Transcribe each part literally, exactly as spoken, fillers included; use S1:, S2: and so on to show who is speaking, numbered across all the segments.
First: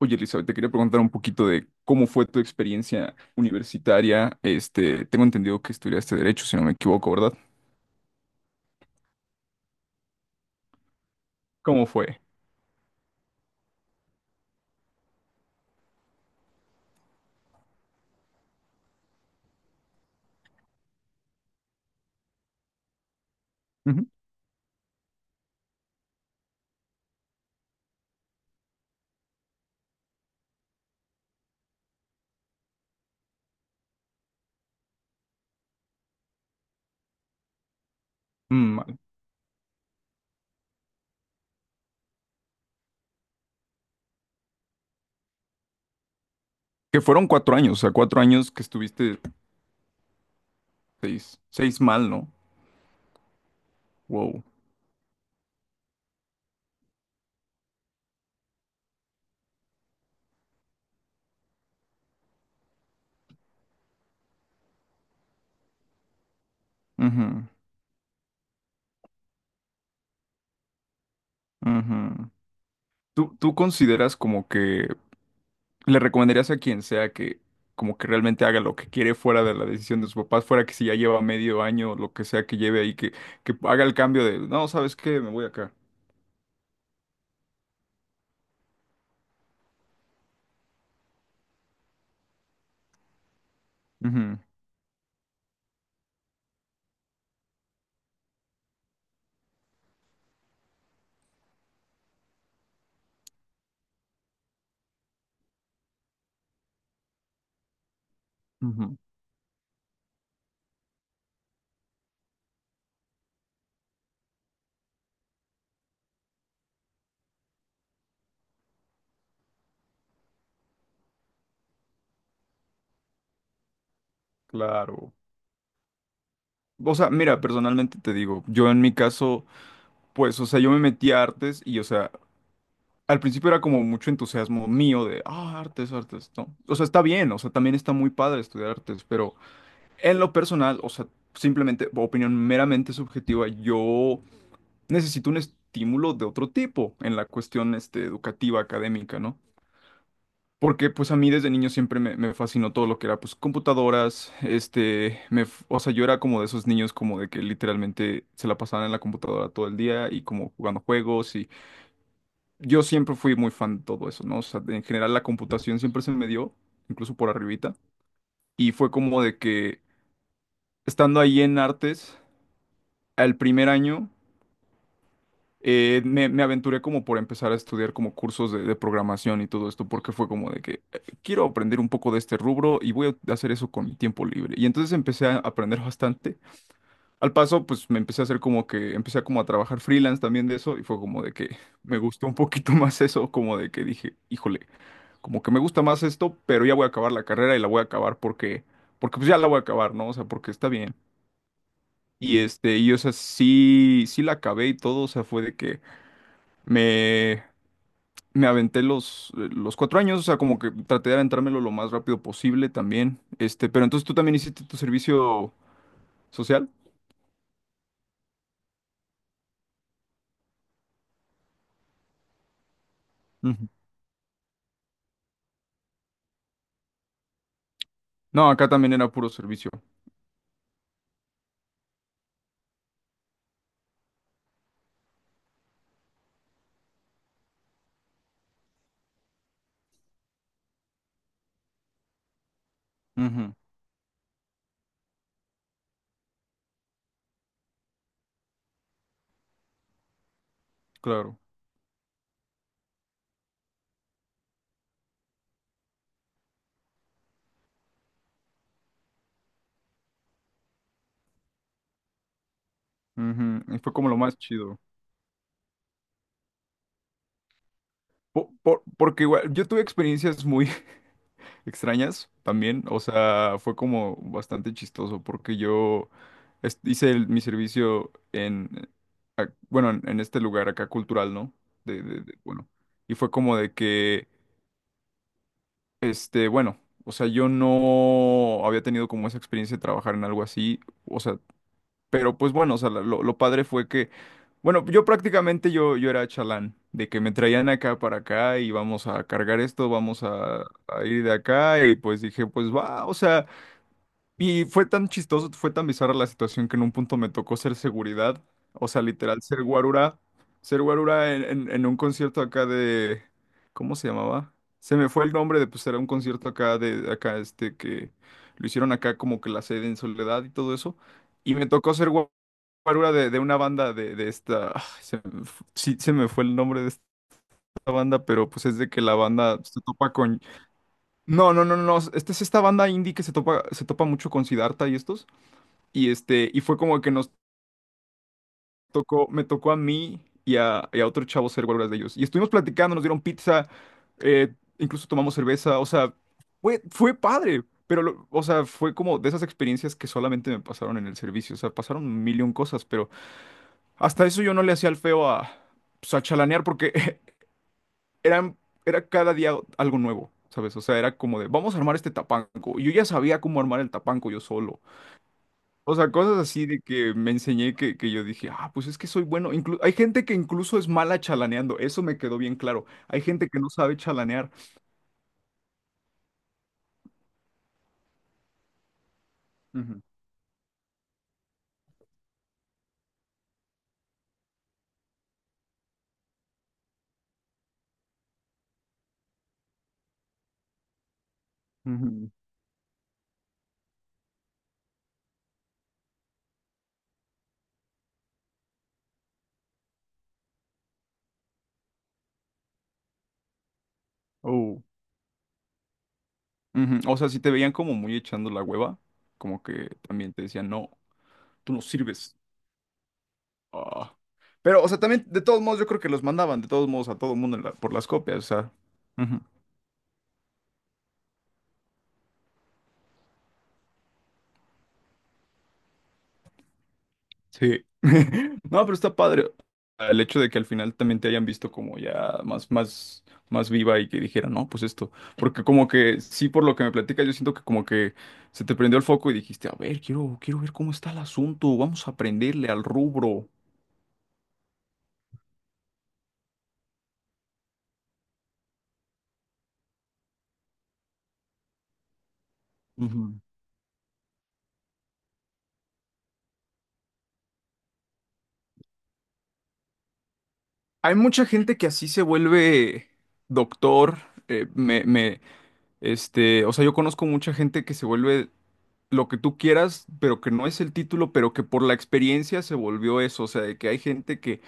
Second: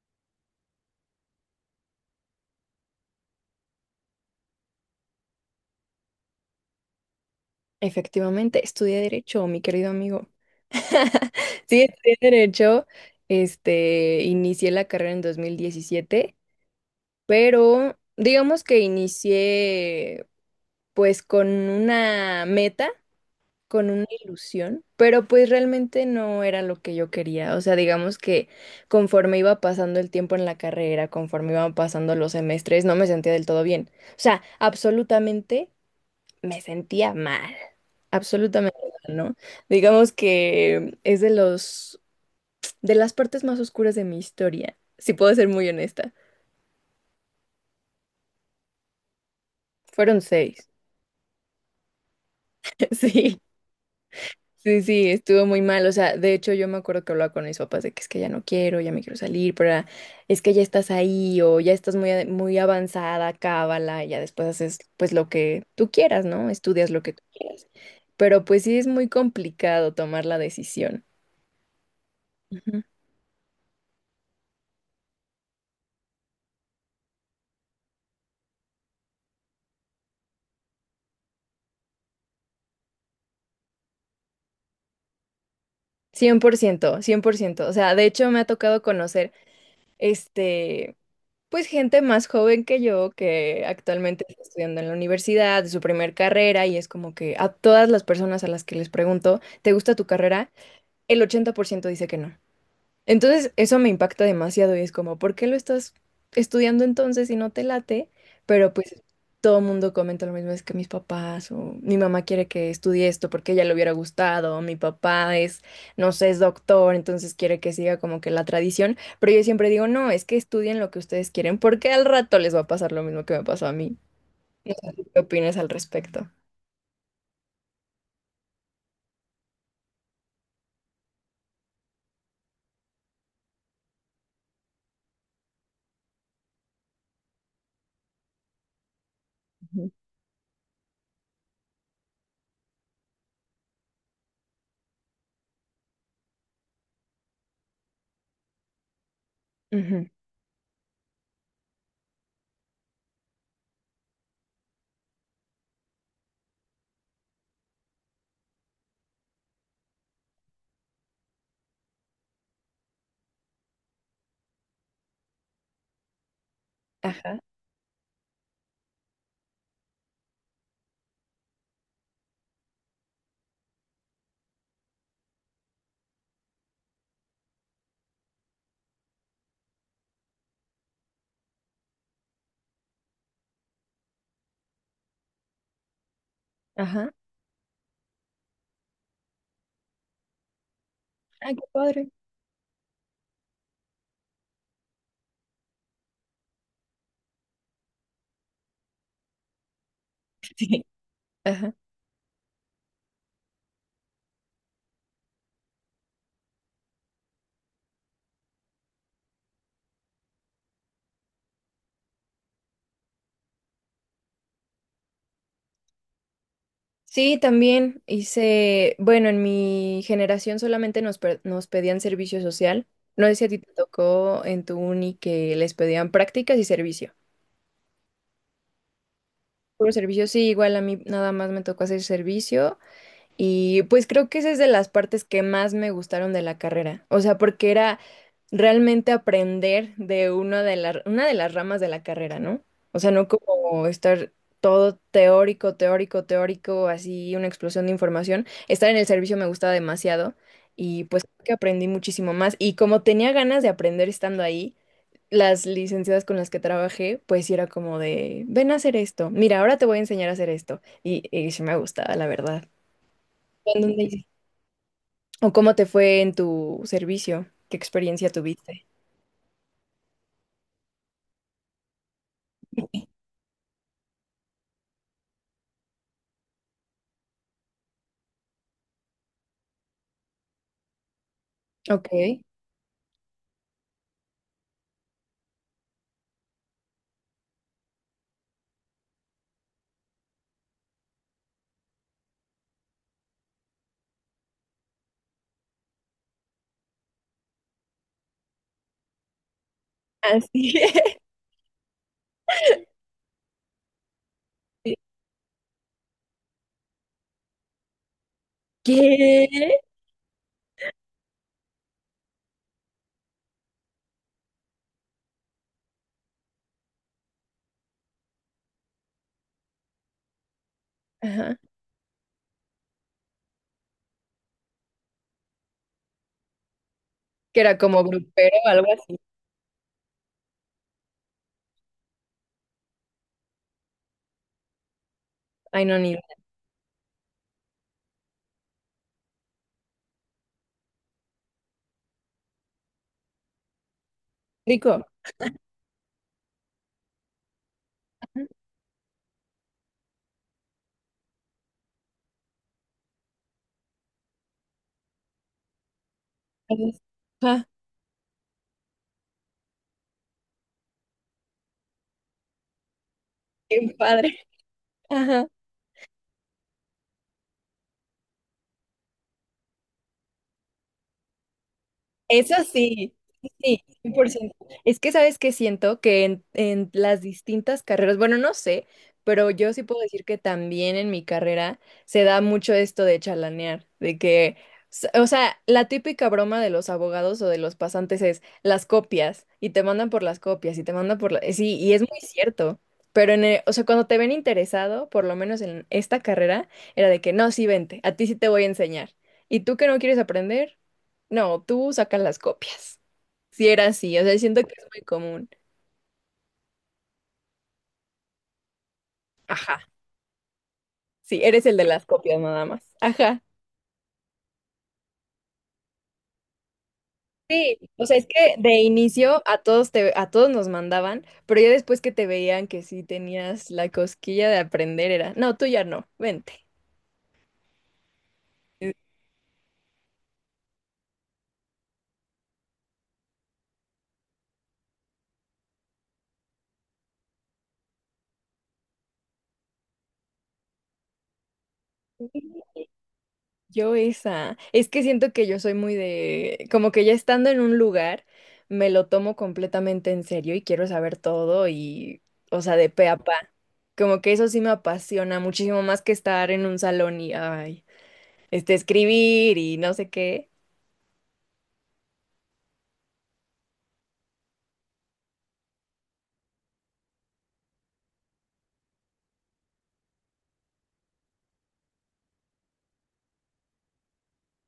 S1: Oye, Elizabeth, te quería preguntar un poquito de cómo fue tu experiencia universitaria. Este, tengo entendido que estudiaste Derecho, si no me equivoco, ¿verdad?
S2: Efectivamente, estudié derecho, mi querido amigo. Sí,
S1: ¿Cómo
S2: estudié
S1: fue?
S2: derecho. Este, inicié la carrera en dos mil diecisiete, pero digamos que inicié pues con una meta, con una
S1: Ujú.
S2: ilusión, pero pues realmente no era lo que yo quería. O sea, digamos que conforme iba pasando el tiempo en la carrera, conforme iban pasando los semestres, no me sentía del todo bien. O sea, absolutamente me sentía mal, absolutamente
S1: Mm, vale.
S2: mal, ¿no? Digamos que es de los, de las partes más oscuras de mi historia, si puedo ser muy honesta.
S1: Que fueron cuatro años, o sea, cuatro años que estuviste
S2: Fueron seis.
S1: seis, seis mal, ¿no? Wow.
S2: Sí, sí, sí, estuvo muy mal. O sea, de hecho yo me acuerdo que hablaba con mis papás de que es que ya no quiero, ya me quiero salir, pero era, es que ya estás ahí o ya estás muy, a- muy avanzada, cábala, y ya después haces pues lo que tú quieras, ¿no? Estudias lo que tú
S1: Ujú,
S2: quieras. Pero pues sí es muy complicado tomar la decisión.
S1: ujú. ¿Tú, tú consideras como que le recomendarías a quien sea que como que realmente haga lo que quiere fuera de la decisión de sus papás, fuera que si ya lleva medio año, lo que sea que lleve ahí, que, que haga el cambio de, no, ¿sabes qué? Me voy acá.
S2: cien cien por ciento, cien por ciento. O sea, de hecho me ha tocado conocer, este, pues gente más joven que yo que actualmente
S1: Ujú,
S2: está estudiando en la universidad, de su primer carrera, y es como que a todas las personas a las que les pregunto, ¿te gusta tu carrera? El ochenta por ciento dice que no. Entonces, eso me impacta demasiado y es como, ¿por qué lo estás estudiando entonces si no te late? Pero
S1: ujú.
S2: pues todo el mundo comenta lo mismo, es que mis papás o mi mamá quiere que estudie esto porque a ella le hubiera gustado, o mi papá es, no sé, es doctor, entonces quiere que siga como que la tradición, pero yo siempre digo, no, es que estudien lo que ustedes quieren porque al rato les va a pasar lo mismo que me pasó a mí. No sé tú
S1: Claro.
S2: qué opinas al respecto.
S1: O sea, mira, personalmente te digo, yo en mi caso, pues, o sea, yo me metí a artes y, o sea, al principio era como mucho entusiasmo mío de, ah, artes, artes, no. O sea, está bien, o sea, también está muy padre estudiar artes, pero
S2: Ujú.
S1: en lo personal, o sea, simplemente, opinión meramente subjetiva, yo necesito un estímulo de otro tipo en la cuestión, este, educativa, académica, ¿no?
S2: Ujú.
S1: Porque pues a mí desde niño siempre me, me fascinó todo lo que era pues computadoras, este, me, f- o sea, yo era como de esos niños como de que literalmente se la pasaban en la computadora todo el día y como jugando juegos y yo siempre fui muy fan de todo eso, ¿no? O sea, en general la computación siempre se me dio, incluso por
S2: Ajá,
S1: arribita, y fue como de que estando ahí en artes, al primer año eh, me, me aventuré como por empezar a estudiar como cursos de, de programación y todo esto, porque fue como de que eh, quiero aprender un poco de este rubro y voy a hacer eso con mi tiempo libre. Y entonces empecé a aprender bastante.
S2: ajá.
S1: Al paso, pues me empecé a hacer como que, empecé a como a trabajar freelance también de eso y fue como de
S2: Ay,
S1: que
S2: qué
S1: me
S2: padre.
S1: gustó un poquito más eso, como de que dije, híjole, como que me gusta más esto, pero ya voy a acabar la carrera y la voy a acabar porque, porque pues ya la voy a acabar, ¿no? O sea, porque está
S2: Sí.
S1: bien.
S2: Ajá.
S1: Y este, y o sea, sí, sí la acabé y todo, o sea, fue de que me... Me aventé los, eh, los cuatro años, o sea, como que traté de aventármelo lo más rápido posible también. Este, pero entonces tú también hiciste tu servicio social.
S2: Sí, también hice, bueno, en mi generación solamente nos, pe- nos pedían servicio social. No sé si a ti
S1: Ujú.
S2: te tocó en tu uni que les pedían prácticas y servicio.
S1: No, acá también era puro servicio.
S2: Puro servicio, sí, igual a mí nada más me tocó hacer servicio y pues creo que esa es de las partes que más me gustaron de la carrera. O sea, porque era realmente aprender de una de las, una de las ramas de la carrera, ¿no? O sea, no
S1: Ujú,
S2: como estar todo teórico, teórico, teórico, así una explosión de información. Estar en el servicio me gustaba demasiado y pues
S1: claro.
S2: creo que aprendí muchísimo más. Y como tenía ganas de aprender estando ahí, las licenciadas con las que trabajé, pues sí era como de, ven a hacer esto, mira, ahora te voy a enseñar a hacer esto. Y, y sí me gustaba, la verdad. ¿Tú
S1: Ujú, y
S2: en
S1: fue como lo
S2: dónde
S1: más chido.
S2: ¿O cómo te fue en tu servicio? ¿Qué experiencia
S1: Po- por-
S2: tuviste?
S1: porque igual, yo tuve experiencias muy extrañas también. O sea, fue como bastante chistoso porque yo es- hice el- mi servicio en, eh, ac- bueno, en, en este lugar acá cultural, ¿no? de,
S2: Ok.
S1: de, de- bueno. Y fue como de que Este, bueno, o sea, yo no había tenido como esa experiencia de trabajar en algo así, o sea, pero pues bueno, o sea, la- lo, lo padre fue que, bueno, yo prácticamente yo, yo era chalán, de que me traían acá para acá y vamos a cargar esto, vamos a,
S2: Así
S1: a
S2: es.
S1: ir de acá y pues dije, pues va, o sea, y fue tan chistoso, fue tan bizarra la situación que en un punto me tocó ser seguridad, o sea, literal,
S2: ¿Qué?
S1: ser guarura, ser guarura en, en- en un concierto acá de, ¿cómo se llamaba? Se me fue el nombre de, pues era un concierto acá de, acá este, que lo hicieron acá como que la sede en Soledad y todo eso, y
S2: Ajá.
S1: me tocó ser gua- guarura de, de una banda de, de esta, ay, se me fu- sí, se me fue el nombre de esta
S2: Que era como
S1: banda, pero
S2: grupero
S1: pues
S2: o
S1: es de
S2: algo
S1: que
S2: así.
S1: la banda se topa con, no, no, no, no, no, esta es esta banda indie que se topa, se topa mucho con Siddhartha y estos.
S2: Ay, no, ni
S1: Y
S2: idea.
S1: este, y fue como que nos tocó, me tocó a mí y a, y a otro chavo ser huelgas de ellos. Y estuvimos platicando, nos dieron pizza, eh,
S2: Rico.
S1: incluso tomamos cerveza, o sea, fue, fue padre, pero, lo- o
S2: Ajá.
S1: sea, fue como de esas experiencias que solamente me pasaron en el servicio, o sea, pasaron un millón cosas, pero hasta eso yo no le hacía el feo a, pues, a chalanear porque
S2: Ajá.
S1: eran, era cada día algo nuevo, ¿sabes? O sea, era como de, vamos a armar este tapanco. Yo ya sabía cómo armar el
S2: Qué
S1: tapanco
S2: padre.
S1: yo solo.
S2: Ajá.
S1: O sea, cosas así de que me enseñé que, que yo dije, ah, pues es que soy bueno. Inclu- hay gente que incluso es mala chalaneando, eso me quedó
S2: Eso
S1: bien claro.
S2: sí,
S1: Hay gente que no
S2: sí,
S1: sabe chalanear.
S2: cien por ciento. Es que sabes que siento que en, en las distintas carreras, bueno, no sé, pero yo sí puedo
S1: Ujú,
S2: decir que también en mi carrera se da mucho esto de chalanear, de que, s- o sea, la típica broma de los abogados o de los pasantes es las copias y te mandan por las copias y te mandan por la... Sí, y es muy
S1: ujú,
S2: cierto. Pero en el- o sea, cuando te ven interesado, por lo menos en esta carrera, era de que no, sí, vente, a ti sí te voy a enseñar. ¿Y tú que no quieres aprender? No, tú sacas las copias. Si era así, o sea, siento que
S1: oh,
S2: es muy común.
S1: ujú. O sea, si te veían como muy echando la hueva, como
S2: Ajá,
S1: que también te decían, no,
S2: sí, eres
S1: tú
S2: el
S1: no
S2: de las
S1: sirves.
S2: copias nada más. Ajá.
S1: Ah. Pero, o sea, también, de todos modos, yo creo que los mandaban, de todos modos, a todo mundo en la-
S2: Sí,
S1: por
S2: o
S1: las
S2: sea, es
S1: copias, o
S2: que
S1: sea.
S2: de inicio a todos te, a todos nos mandaban, pero ya después que te veían que sí tenías la cosquilla de aprender era, no, tú ya no, vente.
S1: Sí. No, pero está padre. El hecho de que al final también te hayan visto como ya más, más, más viva y que dijeran, no, pues esto. Porque como que, sí, por lo que me platicas, yo siento que como que se te prendió el foco y dijiste, a ver, quiero, quiero ver cómo está el asunto, vamos a aprenderle al rubro.
S2: Yo esa. Es que siento que yo soy muy de, como que ya estando en un lugar, me lo tomo completamente en serio y quiero saber todo y, o sea, de pe a pa.
S1: Ujú.
S2: Como que eso sí me apasiona muchísimo más que estar en un salón y, ay, este, escribir y no sé qué.
S1: Hay mucha gente que así se vuelve doctor. eh, me, me, este, o sea, yo conozco mucha gente que se vuelve lo que tú quieras, pero que no es el título, pero que por la experiencia se volvió eso, o sea, de que hay gente que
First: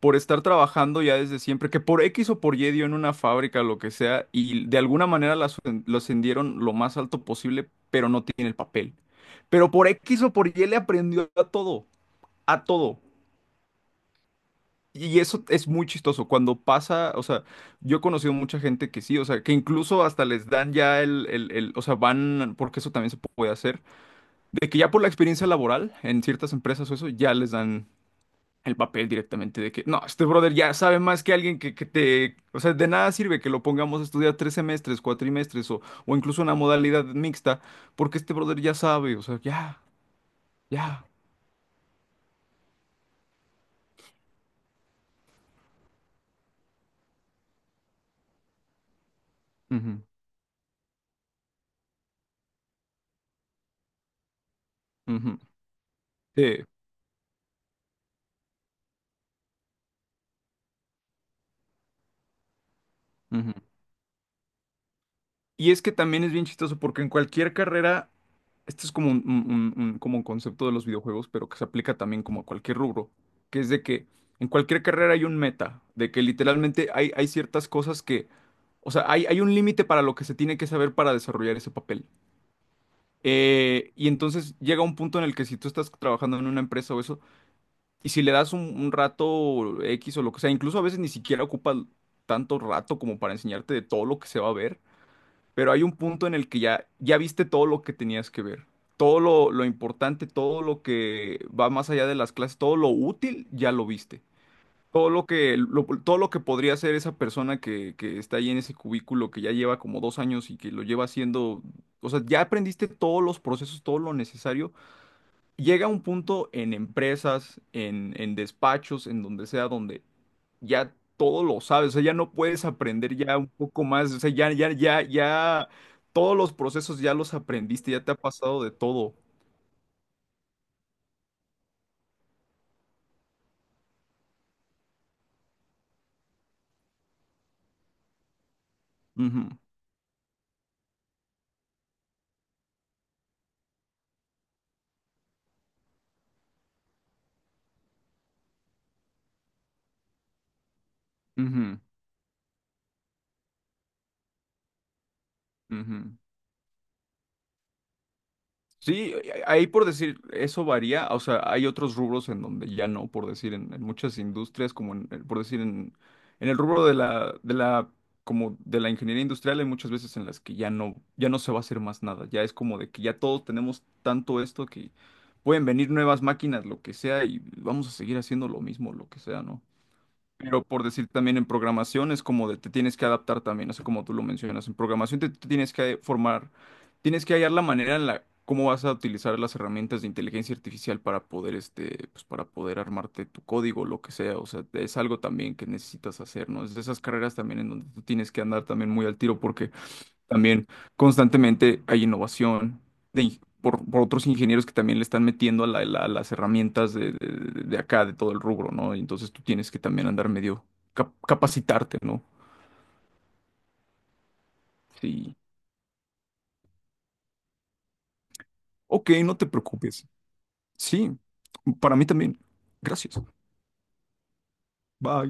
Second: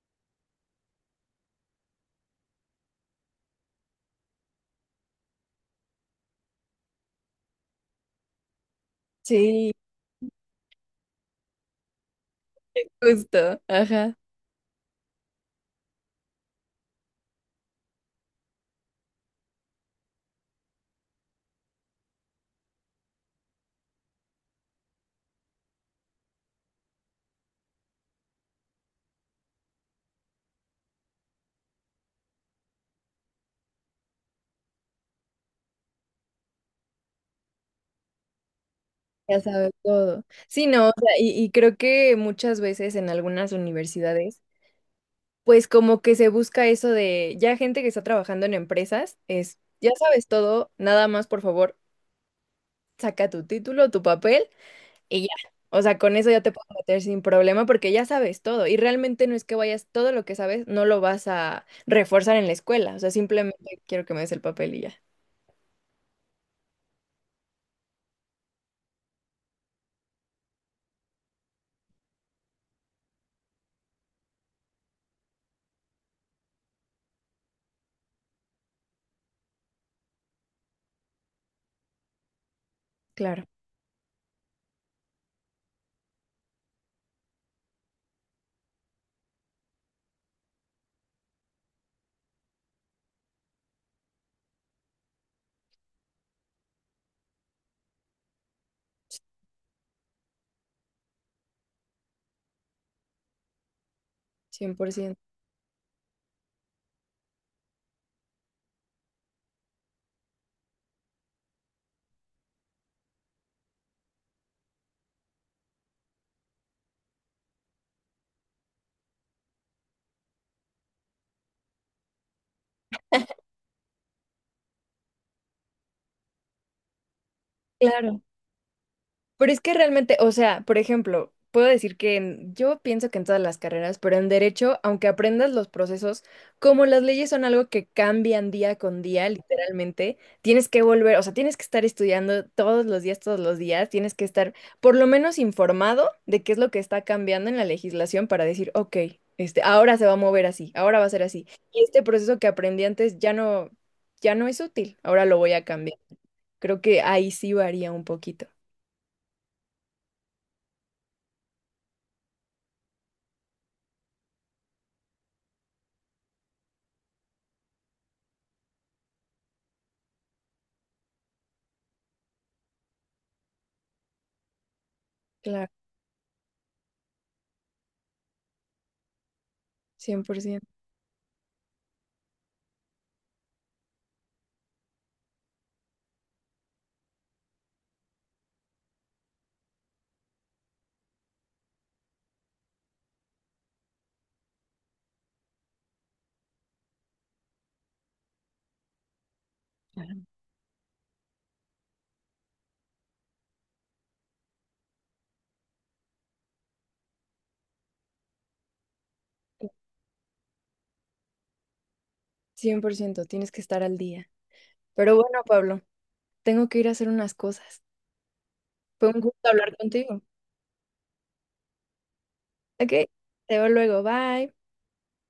S1: por estar trabajando ya desde siempre, que por X o por Y dio en una fábrica, lo que sea, y de alguna manera la asen- lo ascendieron lo más alto posible, pero no tiene el papel. Pero
S2: Sí,
S1: por X o por Y le aprendió a todo, a todo.
S2: justo, ajá.
S1: Y eso es muy chistoso. Cuando pasa, o sea, yo he conocido mucha gente que sí, o sea, que incluso hasta les dan ya el, el, el, o sea, van, porque eso también se puede hacer de que ya por la experiencia laboral en ciertas empresas o eso, ya les dan el papel directamente de que, no, este brother ya sabe más que alguien que, que te... O sea, de nada sirve que lo pongamos a estudiar tres semestres, cuatrimestres o, o incluso una modalidad mixta, porque este brother ya sabe, o sea,
S2: Ya sabes
S1: ya,
S2: todo. Sí, no, o
S1: ya.
S2: sea, y, y creo que muchas veces en algunas universidades. Pues como que se busca eso de ya gente que está trabajando en empresas, es, ya
S1: Ujú,
S2: sabes todo, nada más por favor, saca tu título, tu papel y ya.
S1: ujú,
S2: O sea, con eso ya te
S1: sí,
S2: puedes meter sin problema porque ya sabes todo y realmente no es que vayas, todo lo que sabes no lo vas a reforzar en la escuela, o sea,
S1: ujú.
S2: simplemente quiero que me des el papel y ya.
S1: Y es que también es bien chistoso porque en cualquier carrera, esto es como un, un- un- un- como un concepto de los videojuegos, pero que se aplica también como a cualquier rubro, que es de que en cualquier carrera hay un meta, de que literalmente hay, hay ciertas cosas que, o sea, hay, hay un límite para lo que se tiene que saber para desarrollar ese papel.
S2: Claro,
S1: Eh, y entonces llega un punto en el que si tú estás trabajando en una empresa o eso, y si le das un, un rato X o lo que sea, incluso a veces ni siquiera ocupa tanto rato como para enseñarte de todo lo que se va a ver pero hay un punto en el que ya, ya viste todo lo que tenías que ver. Todo lo, lo importante, todo lo que va más allá de las clases, todo lo útil, ya lo viste. Todo
S2: cien por ciento.
S1: lo que, lo- todo lo que podría hacer esa persona que, que está ahí en ese cubículo, que ya lleva como dos años y que lo lleva haciendo, o sea, ya aprendiste todos los procesos, todo lo necesario. Llega un punto en empresas, en, en despachos, en donde sea, donde ya todo lo sabes, o sea, ya no puedes aprender ya un poco más, o sea, ya, ya, ya, ya, todos los procesos ya los aprendiste, ya te ha
S2: Claro.
S1: pasado de todo.
S2: Pero es que realmente, o sea, por ejemplo, puedo decir que en- yo pienso que en todas las carreras, pero en derecho, aunque aprendas los procesos, como las leyes son algo que cambian día con día,
S1: Ujú,
S2: literalmente, tienes que volver, o sea, tienes que estar estudiando todos los días, todos los días, tienes que estar por lo menos informado de qué es lo que está cambiando en la legislación para decir, ok, este, ahora se va a mover así, ahora va a ser así.
S1: ujú,
S2: Y este proceso que aprendí antes ya no, ya no es útil, ahora lo voy a cambiar.
S1: ujú.
S2: Creo que ahí sí varía un poquito.
S1: Sí, ahí por decir, eso varía, o sea, hay otros rubros en donde ya no, por decir, en, en muchas industrias, como en, en- por decir, en, en el rubro de la, de la, como de la ingeniería industrial, hay muchas veces en las que ya no, ya no se va a hacer más nada, ya es como de que ya todos tenemos tanto esto que pueden
S2: Claro.
S1: venir nuevas máquinas, lo que sea, y vamos a seguir haciendo lo mismo, lo que sea, ¿no?
S2: cien cien por
S1: Pero
S2: ciento,
S1: por decir también en programación es como de te tienes que adaptar también, así como tú lo mencionas. En programación te, te tienes que formar, tienes que hallar la manera en la cómo vas a utilizar las herramientas de inteligencia artificial para poder este, pues para poder armarte tu código, lo que sea. O sea, es algo también que necesitas hacer, ¿no? Es de esas carreras también en donde tú tienes que andar también muy al tiro porque también constantemente hay innovación de ing- por, por otros ingenieros que también le están metiendo a, la- la- las herramientas de, de- de- de acá, de todo el rubro, ¿no? Y entonces tú tienes que también andar medio cap- capacitarte, ¿no?
S2: cien por ciento, tienes que estar al día. Pero
S1: Sí.
S2: bueno, Pablo, tengo que ir a hacer unas cosas. Fue
S1: Ok,
S2: un
S1: no te
S2: gusto hablar
S1: preocupes.
S2: contigo.
S1: Sí, para mí también.
S2: Ok, te
S1: Gracias.
S2: veo luego, bye.
S1: Bye.